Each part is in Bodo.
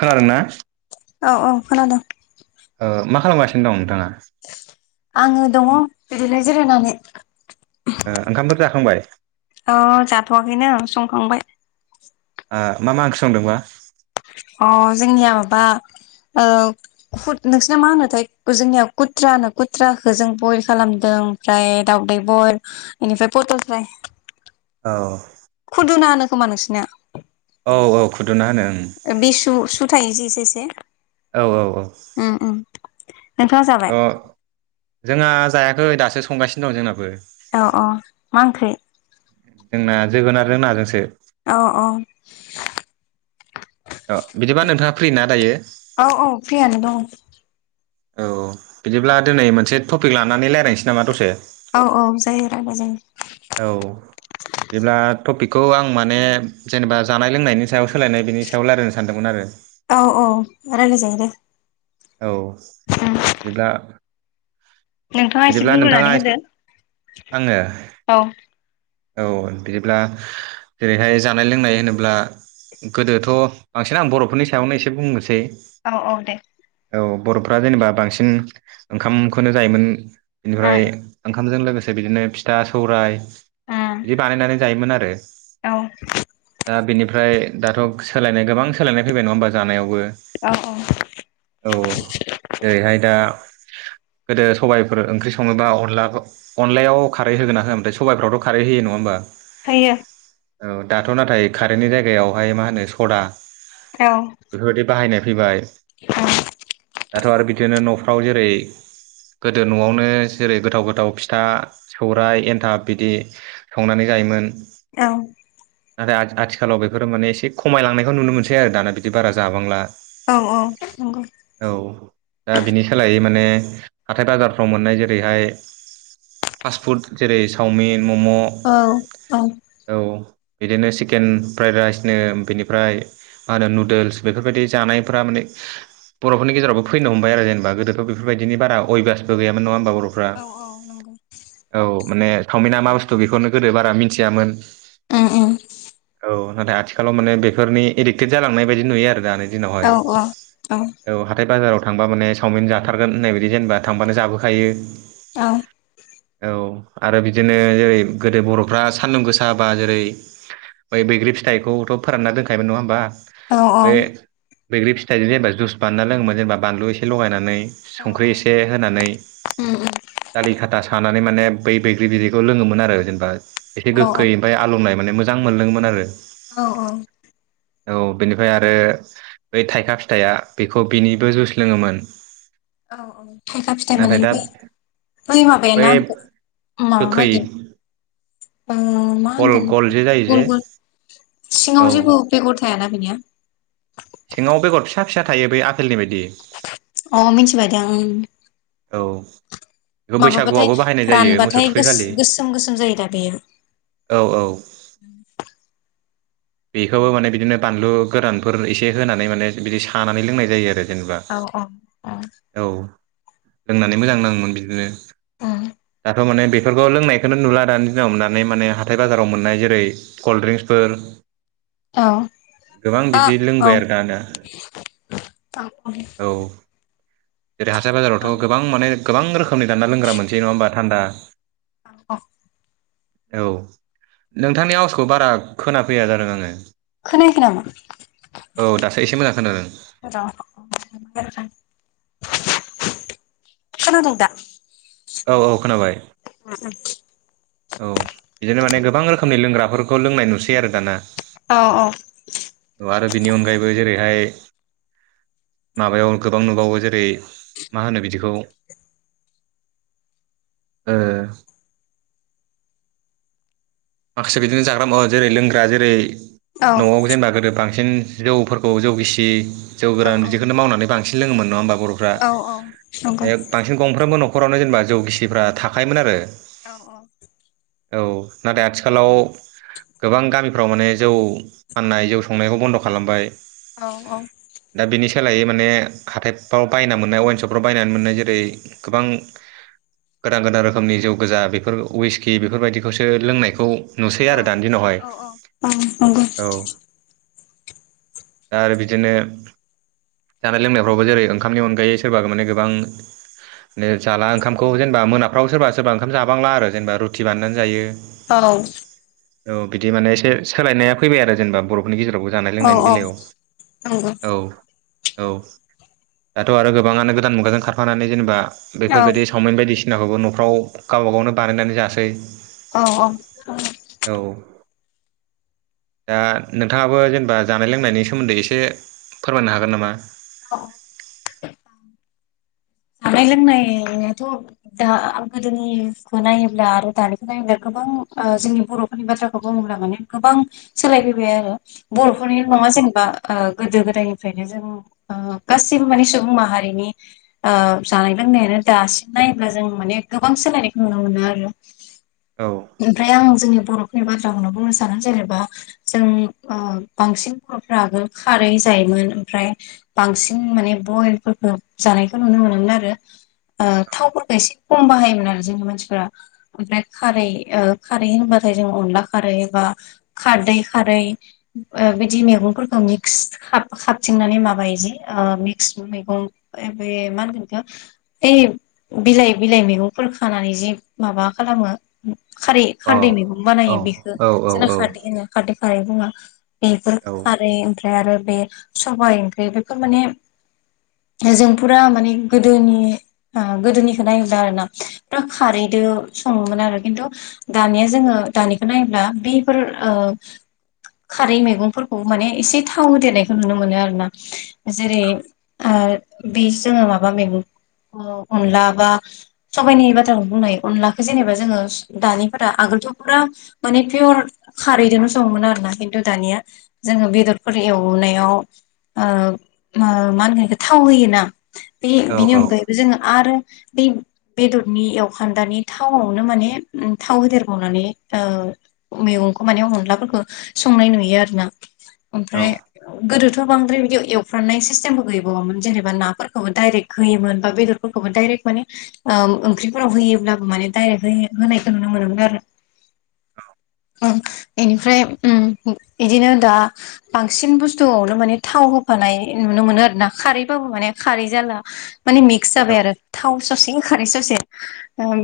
खोनादोंना? औ औ खोनादों। ओ मा खालामगासिनो दं नोंथाङा? आङो दङ बिदिनो जिरायनानै। ओ ओंखामफोर जाखांबाय? अ जाथ'वाखैनो आं संखांबाय। ओ मा मा ओंख्रि संदोंबा? अ जोंनिया माबा ओ खुथ नोंसिना मा होनोथाय गु जोंनियाव कुथ्रा होनो कुथ्राखौ जों बयल खालामदों ओमफ्राय दाउदै बयल बेनिफ्राय फथल फ्राय। औ खुदुना होनो खोमा नोंसिना औ औ खुदुना होनो बे सु सु थायोजे एसे एसे औ औ औ उम उम नोंथाङा जाबाय? अ जोंहा जायाखै दासो संगासिनो दं जोंनाबो। औ औ मा ओंख्रि? जोंना जोगोनारजों नाजोंसो। अ अ अ बिदिबा नोंथाङा फ्रि ना दायो? औ औ फ्रियानो दं। औ बिदिब्ला दोनै मोनसे टपिक लानानै रायलायनोसै नामा दसे। औ औ जायो रायलाय जायो। औ बिदिब्ला टपिक- खौ आं माने जेनेबा जानाय-लोंनायनि सायाव सोलायनाय बिनि सायाव रायलायनो सानदोंमोन आरो औ औ रायलाय जायो दे। औ बिदिब्ला नोंथाङा एसे बिदिब्ला बुंग्रोनानै नोंथाङा होदो एसे आंनो औ। औ बिदिब्ला जेरैहाय जानाय लोंनाय होनोब्ला गोदोथ' बांसिन आं बर'फोरनि सायावनो एसे बुंनोसै। औ औ दे औ बर'फ्रा जेनेबा बांसिन ओंखामखौनो जायोमोन। बेनिफ्राय उम ओंखामजों लोगोसे बिदिनो फिथा सौराय। उम बिदि बानायनानै जायोमोन आरो। औ दा बिनिफ्राय दाथ' सोलायनाय गोबां सोलायनाय फैबाय नङा होमबा जानायावबो। औ जेरैहाय दा गोदो सबायफोर ओंख्रि सङोबा अनलाबा अनलायाव खारै होगोना होयामोनथाय? सबाइफ्रावथ' खारै होयो नङा होमबा? थायो। औ दाथ' नाथाय खारैनि जायगायावहाय मा होनो सदा औ बेफोरबायदि बाहायनाय फैबाय। दाथ आरो बिदिनो न'फ्राव जेरै गोदो न'आवनो जेरै गोथाव गोथाव फिथा सौराइ एन्थाब बिदि संनानै जायो- मोन। औ नाथाय आथिखालाव बेफोरो माने एसे खमायलांनायखौ नुनो मोनसै आरो दाना बिदि बारा जाबांला। औ औ नंगौ औ दा बिनि सोलायै माने हाथाय बाजाफोराव मोननाय जेरैहाय पास फुद जेरै सावमिन मम औ बिदिनो चकेन फ्राइद राइसनो बेनिफ्राय मा होनो नुदोल्स बेफोरबायदि जानायफ्रा माने बर'फोरनि गेरावबो फैनो हमबाय आरो जेनबा गोदोथ बेफोरबायदि बा अयभासबो गैयामोन नङा होमबा बर'- बर'फ्रा। औ औ नंगौ औ माने चावमिना मा बुस्थु बेखौनो गोदो बारा मिथियामोन। उम उम औ नाथाय आथिखालाव माने बेफोरनि एडिक्टेड जालांनाय बायदि नुयो आरो दानो दिनावहाय औ औ औ हाथाय बाजारावहाय थांबा माने चावमिन जाथारगोन होननाय बायदि जेनेबा थांबानो जाबोखायो औ औ आरो बिदिनो जेरै गोदो बरफ्रा सान्दुं गोसा बा जेरै बै बैग्रि फिथाइखौथ फोरानना दोनखायोन नङा होनोमबा औ औ बैग्रि फिथाइजों जेनबा जुस बना लोङोमोन जेनेबा बानलु एसे लगायनानै संख्रै एसे उम होनानै उम दालि खाला सा होनानै माने बै बैग्रि बिदैखौ लोङो मोन आरो माने एसे औ गोखै् आरो आलौनाय माने मोजां मोनलदोंमोन आरो औ औ औ बेनिफ्राय आरो बै थाइखा फिथाइया बेखौ बिनिबो जुइस लोङोमोन औ औ थाइखाा फिथाइ नाथाय दा मोनैसै बै माबायनाा गोखै मदि म होन गल गल जे जायो जे ग ग औ नाव जेबो बेगर थायाना बिनिया सिङाव बेगर फिसा फिसा थायो बै आफेलनि बायदि अ मिथिबायदि औ बेखौ माबाबाथाय बैसागुआवबो बाहायनाय जायो मोसौ रानबाथाय थुखैखालि गोसोम गोसोम जायो दा बेयो उ औ औ बेखौबो माने बिदिनो बानलु गोरानफोर एसे होनानै माने बिदि सानानै लोंनाय जायो आरो जेनेबा औ औ औ रोंनानै मोजां नाङोमोन बिदिनो औ थ' माने बेफोरखौ लोंनायखौनो नुला दानि दिनाव मोननानै माने हाथाय बाजाराव मोन्नाय जेरै कल्ड ड्रिंक्सफोर औ गोबां बिदि औ लोंबाय आरो दाना थाब औ जेरै हासार बाजारावथ' गोबां माने गोबां रोखोमनि दान्दा लोंग्रा मोनसै नङा होमबा थान्दा औ औ औ नोंथांनि आउसखौ बारा खोनाफैया जादों आङो खोनायख नामा औ दासो एसे मोजां खान न र' खोन द दा औ औ खोनाबाय औ बिदिनो माने गोबां रोखोमनि लोंग्राफोरखौ लोंनाय नुसै आरो दाना औ औ औ आरो बिनि अनगायैबो जेरैहाय माबायाव गोबां नुबावो जेरै मा होनो बिदिखौ ओ माखासे बिदिनो जाग्रा मुवा जेरै लोंग्रा जेरै औ न'आव जेनेबा गोदो बां बांसिन जौफोरखौ जौ गिसि जौ औ गोरान बिदिखौनो मावनानै बांसिन लोङोमोन नङा होमबा बर'फ्रा औ औ नंगौ बांसिन गंफ्रोमबो न'खरावनो जेनेबा जौ गिसिफ्रा थाखायोमोन आरो। औ औ औ नाथाय आथिखालाव गोबां गामिफ्राव माने जौ फाननाय जौ संनायखौ बन्द' खालामबाय औ औ सोलायो माने हाथाइफ्राव बायना मोननाय वेनसपफ्राव बायनानै मोननाय जेरै गोबां गोदान गोदान रोखोमनि जौ गोजा बेफोर उइसकि बेफोरबायदिखौसो लोंनायखौ नुसै औ आरो दान्दिनावहाय औ औ नंगौ औ आरो बिदिनो जानाय लोंनायफ्रावबो जेरै ओंखामनि अनगायै सोरबा माने गोबां जाला ओंखामखौ जेनेबा मोनाफ्राव सोरबा सोरबा ओंखाम जाबांला आरो जेनेबा रुथि बाननानै जायो। औ औ नंगौ औ बिदि माने एसे सोलायनाया फैबाय आरो जेनेबा बर'फोरनि गेजेराव बो औ जानाय-लोंनायनि औ बेलायाव औ औ दाथ' आरो गोबाङानो गोदान मुगाजों खारफानानै जेनेबा बेफोरबायदि सावमिन बायदिसिनाखौबो न'फ्राव गावबा गावनो बानायनानै जासै औ औ औ दा नोंथाङाबो जेनेबा जानाय लोंनायनि सोमोन्दै एसे फोरमायनो हागोन नामा? औ जानाय-लोंनायाथ' दां गोदोनिखौ नायोब्ला आरो दानिखौ नायोब्ला गोबां ओ जोंनि बर'फोरनि बाथ्राखौ बुङोब्ला माने गोबां सोलायबोैबाय आरो बर'फोरनि नङा जे बा ओ गोदो गोदायनिफ्रायनो जों ओ गासिबो मानिे सुबुं माहारिनि ओ जानाय-लोंनायानो दासिम नायोब्ला जों माने गोबां सोलायनायखौ नुनो मोनो आरो औ अ ओमफ्राय आं जोंनि बर'फोरनि बाथ्राखौनो बुंनो सानो जेनेबा जों ओ बांसिन बर'फ्रो खारै जायोमोन ओमफ्राय बांसिन माने बयलफोरखौ जानायखौ नुनो मोनोमोन आ रो ओ थावफोरखौ एसे खम बाहायोमोन आरो जोंनि मानसिफोरा ओमफ्राय खारै ओ खारै होनबा थाय जों अनला खारै बा खारै खारै ओ बिदि मैगंफोरखौ मिक्स हाब खाबथिंनानै माबायो जि मिक्स मैगं बे मा होनगोन बे खौ ओइ बिलाइ बिलाइ मैगंफोर खानानै जि माबा खालामो खारै औ खारदै मैगं औ बानायो बेखौ औ जोंना औ खारदै होनो खारदै खारै बुङा बेफोर औ खारै ओम फ्राय आरो बे सबाइ ओंख्रि बेफोर माने जों फुरा माने गोदोनि गोदोनिखौ नायोब्ला आरो ना फा खारैदो सङोमोन आरो खिन्थु दानिया जोङो दानिखौ नायोब्ला बेफोर ओ खारै मैगंफोरखौ माने एसे थाव होदेरनायखौ नुनो मोनो आरोना जेरै ओ बि जोङो माबा मैगं ओ अनला बा सबायाइनि बाथ्राखौ बुंनाय अनलाखौ जेनेबा जोङो दानिफोरा आगोल थ माने पियर खारैदोनो संओमोन आरोना खिथु दानिया जोङो बेदरफोर एवं नायाव ओ मा मा होनगोन इखो थाव होयोना बे औ बिनि अनगायैबो जोङो आरो बे बेदरनि एवखान्दानि थावआवनो माने थाव होदेरबावनानै ओ मैगंखौ माने अनलाफोरखौ संनाय नुयो आरोना औ ओमफ्राय गोदोथ' बांद्राय बिदि एवफ्रनाय सिस्टेमबो गैबावामोन जेनेबाफोरखौबो दायरेक होयोमोन बा बेदरफोरखौबो दायरेक माने ओ माने ओंख्रिफोराव होयोमोन आरो माने दायरेक होयो होनाय एसोनो नुनो मोनोमोन आरो ओ इनिफ्राय उम बिदिनो दा बांसिन बुस्थुआवनो माने थाव हो फानाय नुनो मोनो आरो ना खारैबाबो माने खारै बिदि जाला मिकस जाबाय आरो थाव ससे आरो खारै ससे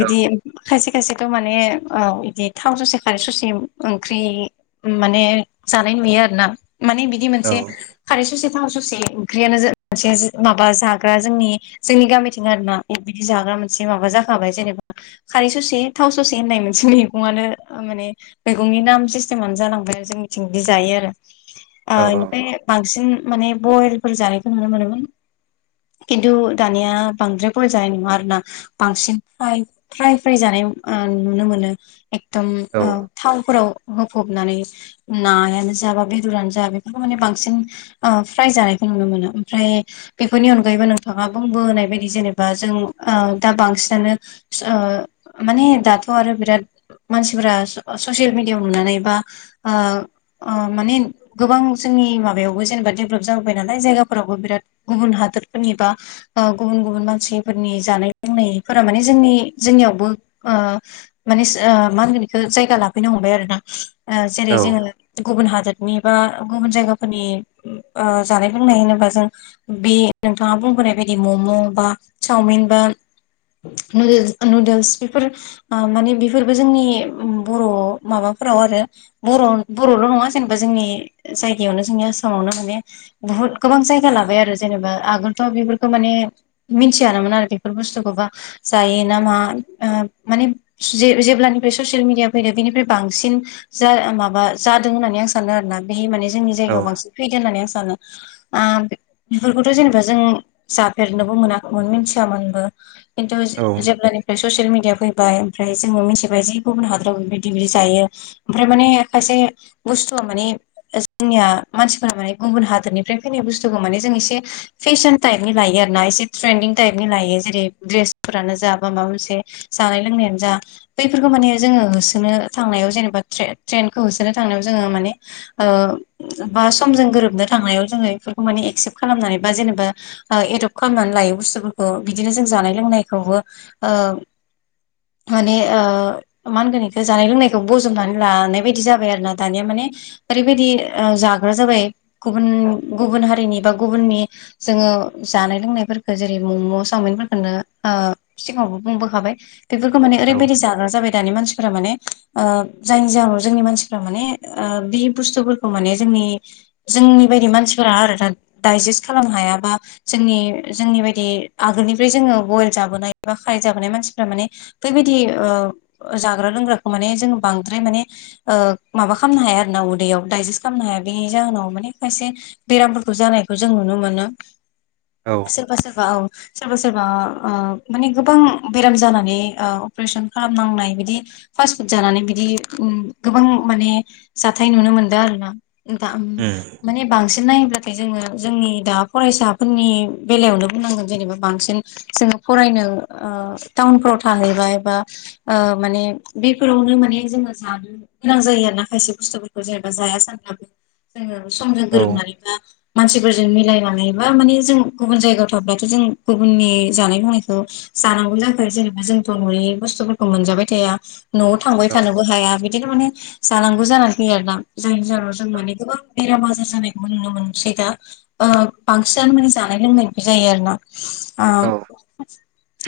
बिदि खायसे खायसेथ' माने ओ बिदि थाव ससे खारै ससे ओंख्रि माने जानाय नुयो आरो ना माने बिदि औ मोनसे खारै ससे थावा ससे ओंख्रियानो मोनसे माबा जा ग्रा जोंनि जोंनि गामिथिं आरो ना बिदि जाग्रा मोनसे माबा जाखाबाय जेनेबा खारै ससे थाव ससे होननाय मोनसे मैगंआानो माने मैगंनि नाम सिस्टेमानो जालांबाय आरो जों निथिंदि जायो आरो ओ औ इनिफ्राय बांसिन माने बयलफोर जानायखौ नुनो मोनोमोन। खिन्थु दानिया बांद्राय बल जानाय नुवा आरोना बांसिन फ्राय फ्राय फ्राय जानाय ओ नुनो मोनो एकदम औ ओ थावफोराव होफबनानै नायानो जा बा बेदरानो जा बेफोरखौ माने बांसिन ओ फ्राय जानायखौ नुनो मोनो ओमफ्राय बे फोरनि अनगायैबो नोंथाङा बुंबोनाय बायदि जेनेबा जों दा बांसिनानो माने दाथ' आरो बिराद मानसिफोरा ससियेल मिडिया नुनानै बा ओ ओ माने गोबां जों नि माबायाव जेनबा देभेलप जाबोबाय नालाय जायगाफोरावबो बिराद गुबुन हादोरफोरनि बा गुबुन गुबुन मानसिफोरनि जानाय लोंनायफोरा माने जोंनि जोंनियाव। बो ओ माने मा होनगोन बेखौ जायगा लाफैनो हमबाय आरोना। जेरै जोङो गुबुन हादोर नि बा गुबुन जायगाफोरनि जानाय लोंनाय होनोबा जों बे नोंथाङा बुंबोनाय बायदि मम' बा चावमिनबो नुदोल्स नुदोल्स बेफोर माने बेफोरबो जोंनि बर' माबा फोराव आरो बर बर'ल' नङा जेनेबा जोंनि जायगायावनो जोंनि आसामावनो माने बहुत गोाबां जायगा लाबाय आरो। जेनेबा आगोलथ' बेफोरखौ माने मिथियानोन आरो बेफोर बुस्थुखौबा जायो ना मा? माने जेब्लानिफ्राय ससियेल मिडिया फैदों बेनिफ्राय बांसिन जा माबा जादों होननानै आं सानो आरोना बे माने जोंनि जायगायाव बांसिन फैगोन होननानै आं सानो। बेफोरखौथ' जेनेबा जों जाफेरनोबो मोनाखैमोन मिथियामोनबो खिन्थु औ जेब्लानिफ्राय ससियेल मिडिया फै बाय ओमफ्राय जों मिथिबाय जि गुबुन हादराव बेबायदि बिदि जायो ओमफ्राय माने खायसे बुथु माने जोंनिया मानसिफोरा माने गुबुन हादोरनिफ्राय फैनाय बुस्थुखौ माने जों एसे फेसन टाइपनि लायो आरो ना एसे ट्रिन्दिं टाइपनि लायो जेरै द्रेसफोरानो जा बा माब बा मोनसे जानाय लोंनायानो जा बैफोरखौ माने जोङो होसोनो थांनायाव जेनेबा ट्रे ट्रेनखो होसोनो थांनायाव जोङो माने बा समजों गोरोबनो थांनायाव जोङो बेफोरखौ मान एक्सेप। खालामनानै बा जेनेबा एदप्त खालामनानै लायो बुस्थुफोरखौ बिदिनो जों जानाय लोंनायखौबो औ। माने मा होनगोन बेखौ जानाय लोंनायखौ बजबनानै लानाय बायदि जाबाय आरो ना दानिया माने ओरैबायदि जाग्रा जाबाय गुब गुबुन हारिनि बा गुबुननि जोङो जानाय लोंनायफोरखौ जेरै मम' सावमिनफोरखौनो सिगाङावबो बुंबो खाबाय बेफोरखौ माने ओरैबायदि जाग्रा जाबाय दानि मानसिफोरा माने जायनि जाहोनाव जोंनि मानसिफ्रा माने बे बुस्थुफोरखौ माने जोंनि जोंनि बायदि मानसिफोरा आरो दा। डाइजेस्ट खालामनो हायाबा जोंनि जोंनि बायदि आगोलनिफ्राय जोङो बयल जाबोनाय बा फ्राय जाबोनाय मानसिफ्रा माने बैबायदि जाग्रा लोंग्राखौ माने जों बांद्राय माने माबा खालामनो हाया आरो ना उदैयाव दडाइजेस्ट खालामनो हाया बेनि जाहोनाव माने खायसे बेराम खौ जानायखौ जों नुनो मोनो सोरबा सोरबा औ। सोरबा सोरबा माने गोबां बेराम जानानै अपारेशन खालामनांनाय बिदि फास्ट फुड जानानै बिदि गोबां माने जाथाय नुनो मोनदों आरो ना। दा उम माने बांसिन नायोब्ला जोङो जोंनि दा फरायसाफोरनि बेलायावनो बुंनांगोन जेनेबा बांसिन जोङो फरायनो ओ टाउनफ्राव थानायैबाय बा माने बेफोरावनो माने जोङो गोनां जायो आरो ना खायसे बुस्थुफोरखौ जेनेबा जाया सानब्लाबो जोङो समजों औ गोरोबनानैबा मानसिफोरजों मिलाय लबा माने जों गुबुन जायगायाव थाब्लाथ' जों गुबुननि जानाय लोंनायखौ‌ जानांगौ जाखो जेनेबा जोंथ' न'यनि बुस्थुफोरखौ मोनजाबाय थाया। न'आव थांबाय औ थानोबो हाया बिदिनो माने जानांगौ जानानै फै आरोना जायनि जाहोनाव जों माने गोबां बेराम आजार जानायखौबो नुनो मोनो। सझ ला ओ बांसिनानो माने जानाय लोंनायफ जायो आरो ना। ओ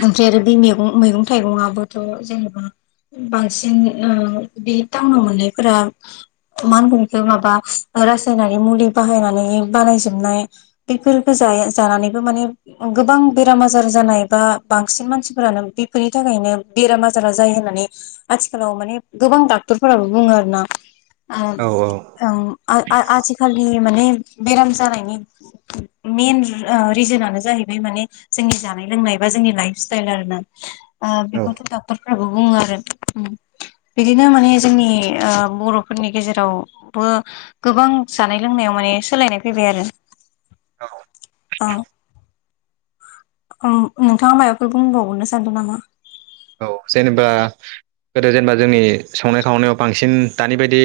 ओमफ्राय आरो बे मैगं मैगं थाइगंआोथ' जेनेबा बांसिन बे टाउनाव मोननायफोरा मा होनगोन इखो माबा रासायनारि मुलि बाहायनानै बानायजोबनाय बेफोरफोरखौ ज जानानैबो माने गोबां बेराम आजार जानाय बा बांसिन मानसिफोरानो बेफोरनि थाखायनो बेराम आजारा जायो माने आथिखालाव माने गोबां डक्ट डक्टरफोराबो बुङो आरो ना औ आ आथिखालिनि माने बेराम जानायनि मेन रिजोनानो जाहैबाय माने जोंनि जानाय लोंनाय बा जोंनि लाइफ स्टाइल आरो ना। औ बेखौथ' डक्टरफोराबो बुङो आरो। बिदिनो माने जोंनि बर'फोरनि गेजेरावबो गोबां जानाय लों नायाव‌ माने सोलायनाय फैबाय आरो। औ औ नोंथाङा माबाखौ बुंबावरनो सानदों नामा? औ जेनेबा गोदो जेनेबा जोंनि संनाय खावनायाव बांसिन दानि बायदि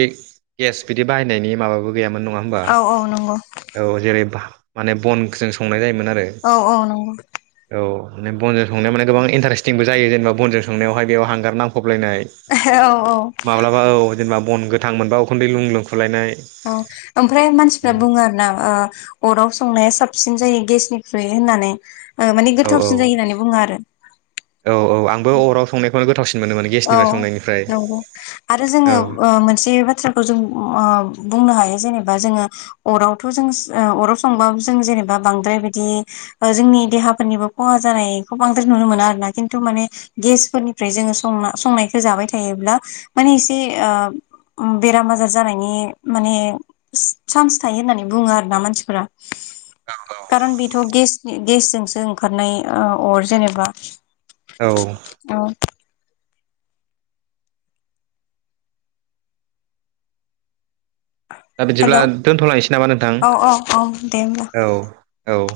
गेस बिदि बाहायनायनि माबा बो गैयामोन नङा होबा औ औ नंगौ औ जेरै माने बनजों संनाय जायोमोन। औ औ नंगौ। मान बनजों संनायावान गोबां इन्टारेस्टिंबो जायो जेनेबा बनजों संनायावहाय बेव हांगारनांफा फबलायनाय औ औ माब्लाबा औ जेनेबा बन गोथां मोनबा उखुन्दै लुं लुं औ ओमफ्राय मानसिफ्रा बुङो आरो ना अराव संनाया साबसिन जायो। गेसनिख्रुइ होननानै माने औ औ गोथावसिन जायो होननानै बुङो आरो। औ औ आंबो अराव संनायखौनो गोथावसिन मोनोमोन गेसनिफ्राय औ संनायनिफ्राय नंगौ आरो जोङो औ मोनसे बाथ्राखौ जों बुंनो हायो जेनेबा दा जोङो अराव थ जो ओ अराव सबाबो जेनबा बांद्राय बिदि जोंनि‌देहा थाखाफोरनिबो खहा जानायखौ बांद्राय नुनो मोना आरोना खिन्थु माने गेसफोरनिफ्राय जोङो संना संनायखौ जाबाय थायोब्ला माने एसे ओ बेराम आजार जानायनि माने चान्स थायो होननानै बुङो आरो ना मानसिफोरा कारन बेथ' गेसनि गेसजोंसो ओंखारनाय अर जेनेबा औ औ दा बिदिब्ला हेल' दोनथ'लांनोसै नामा नोंथां औ औ औ दे होमब्ला औ औ।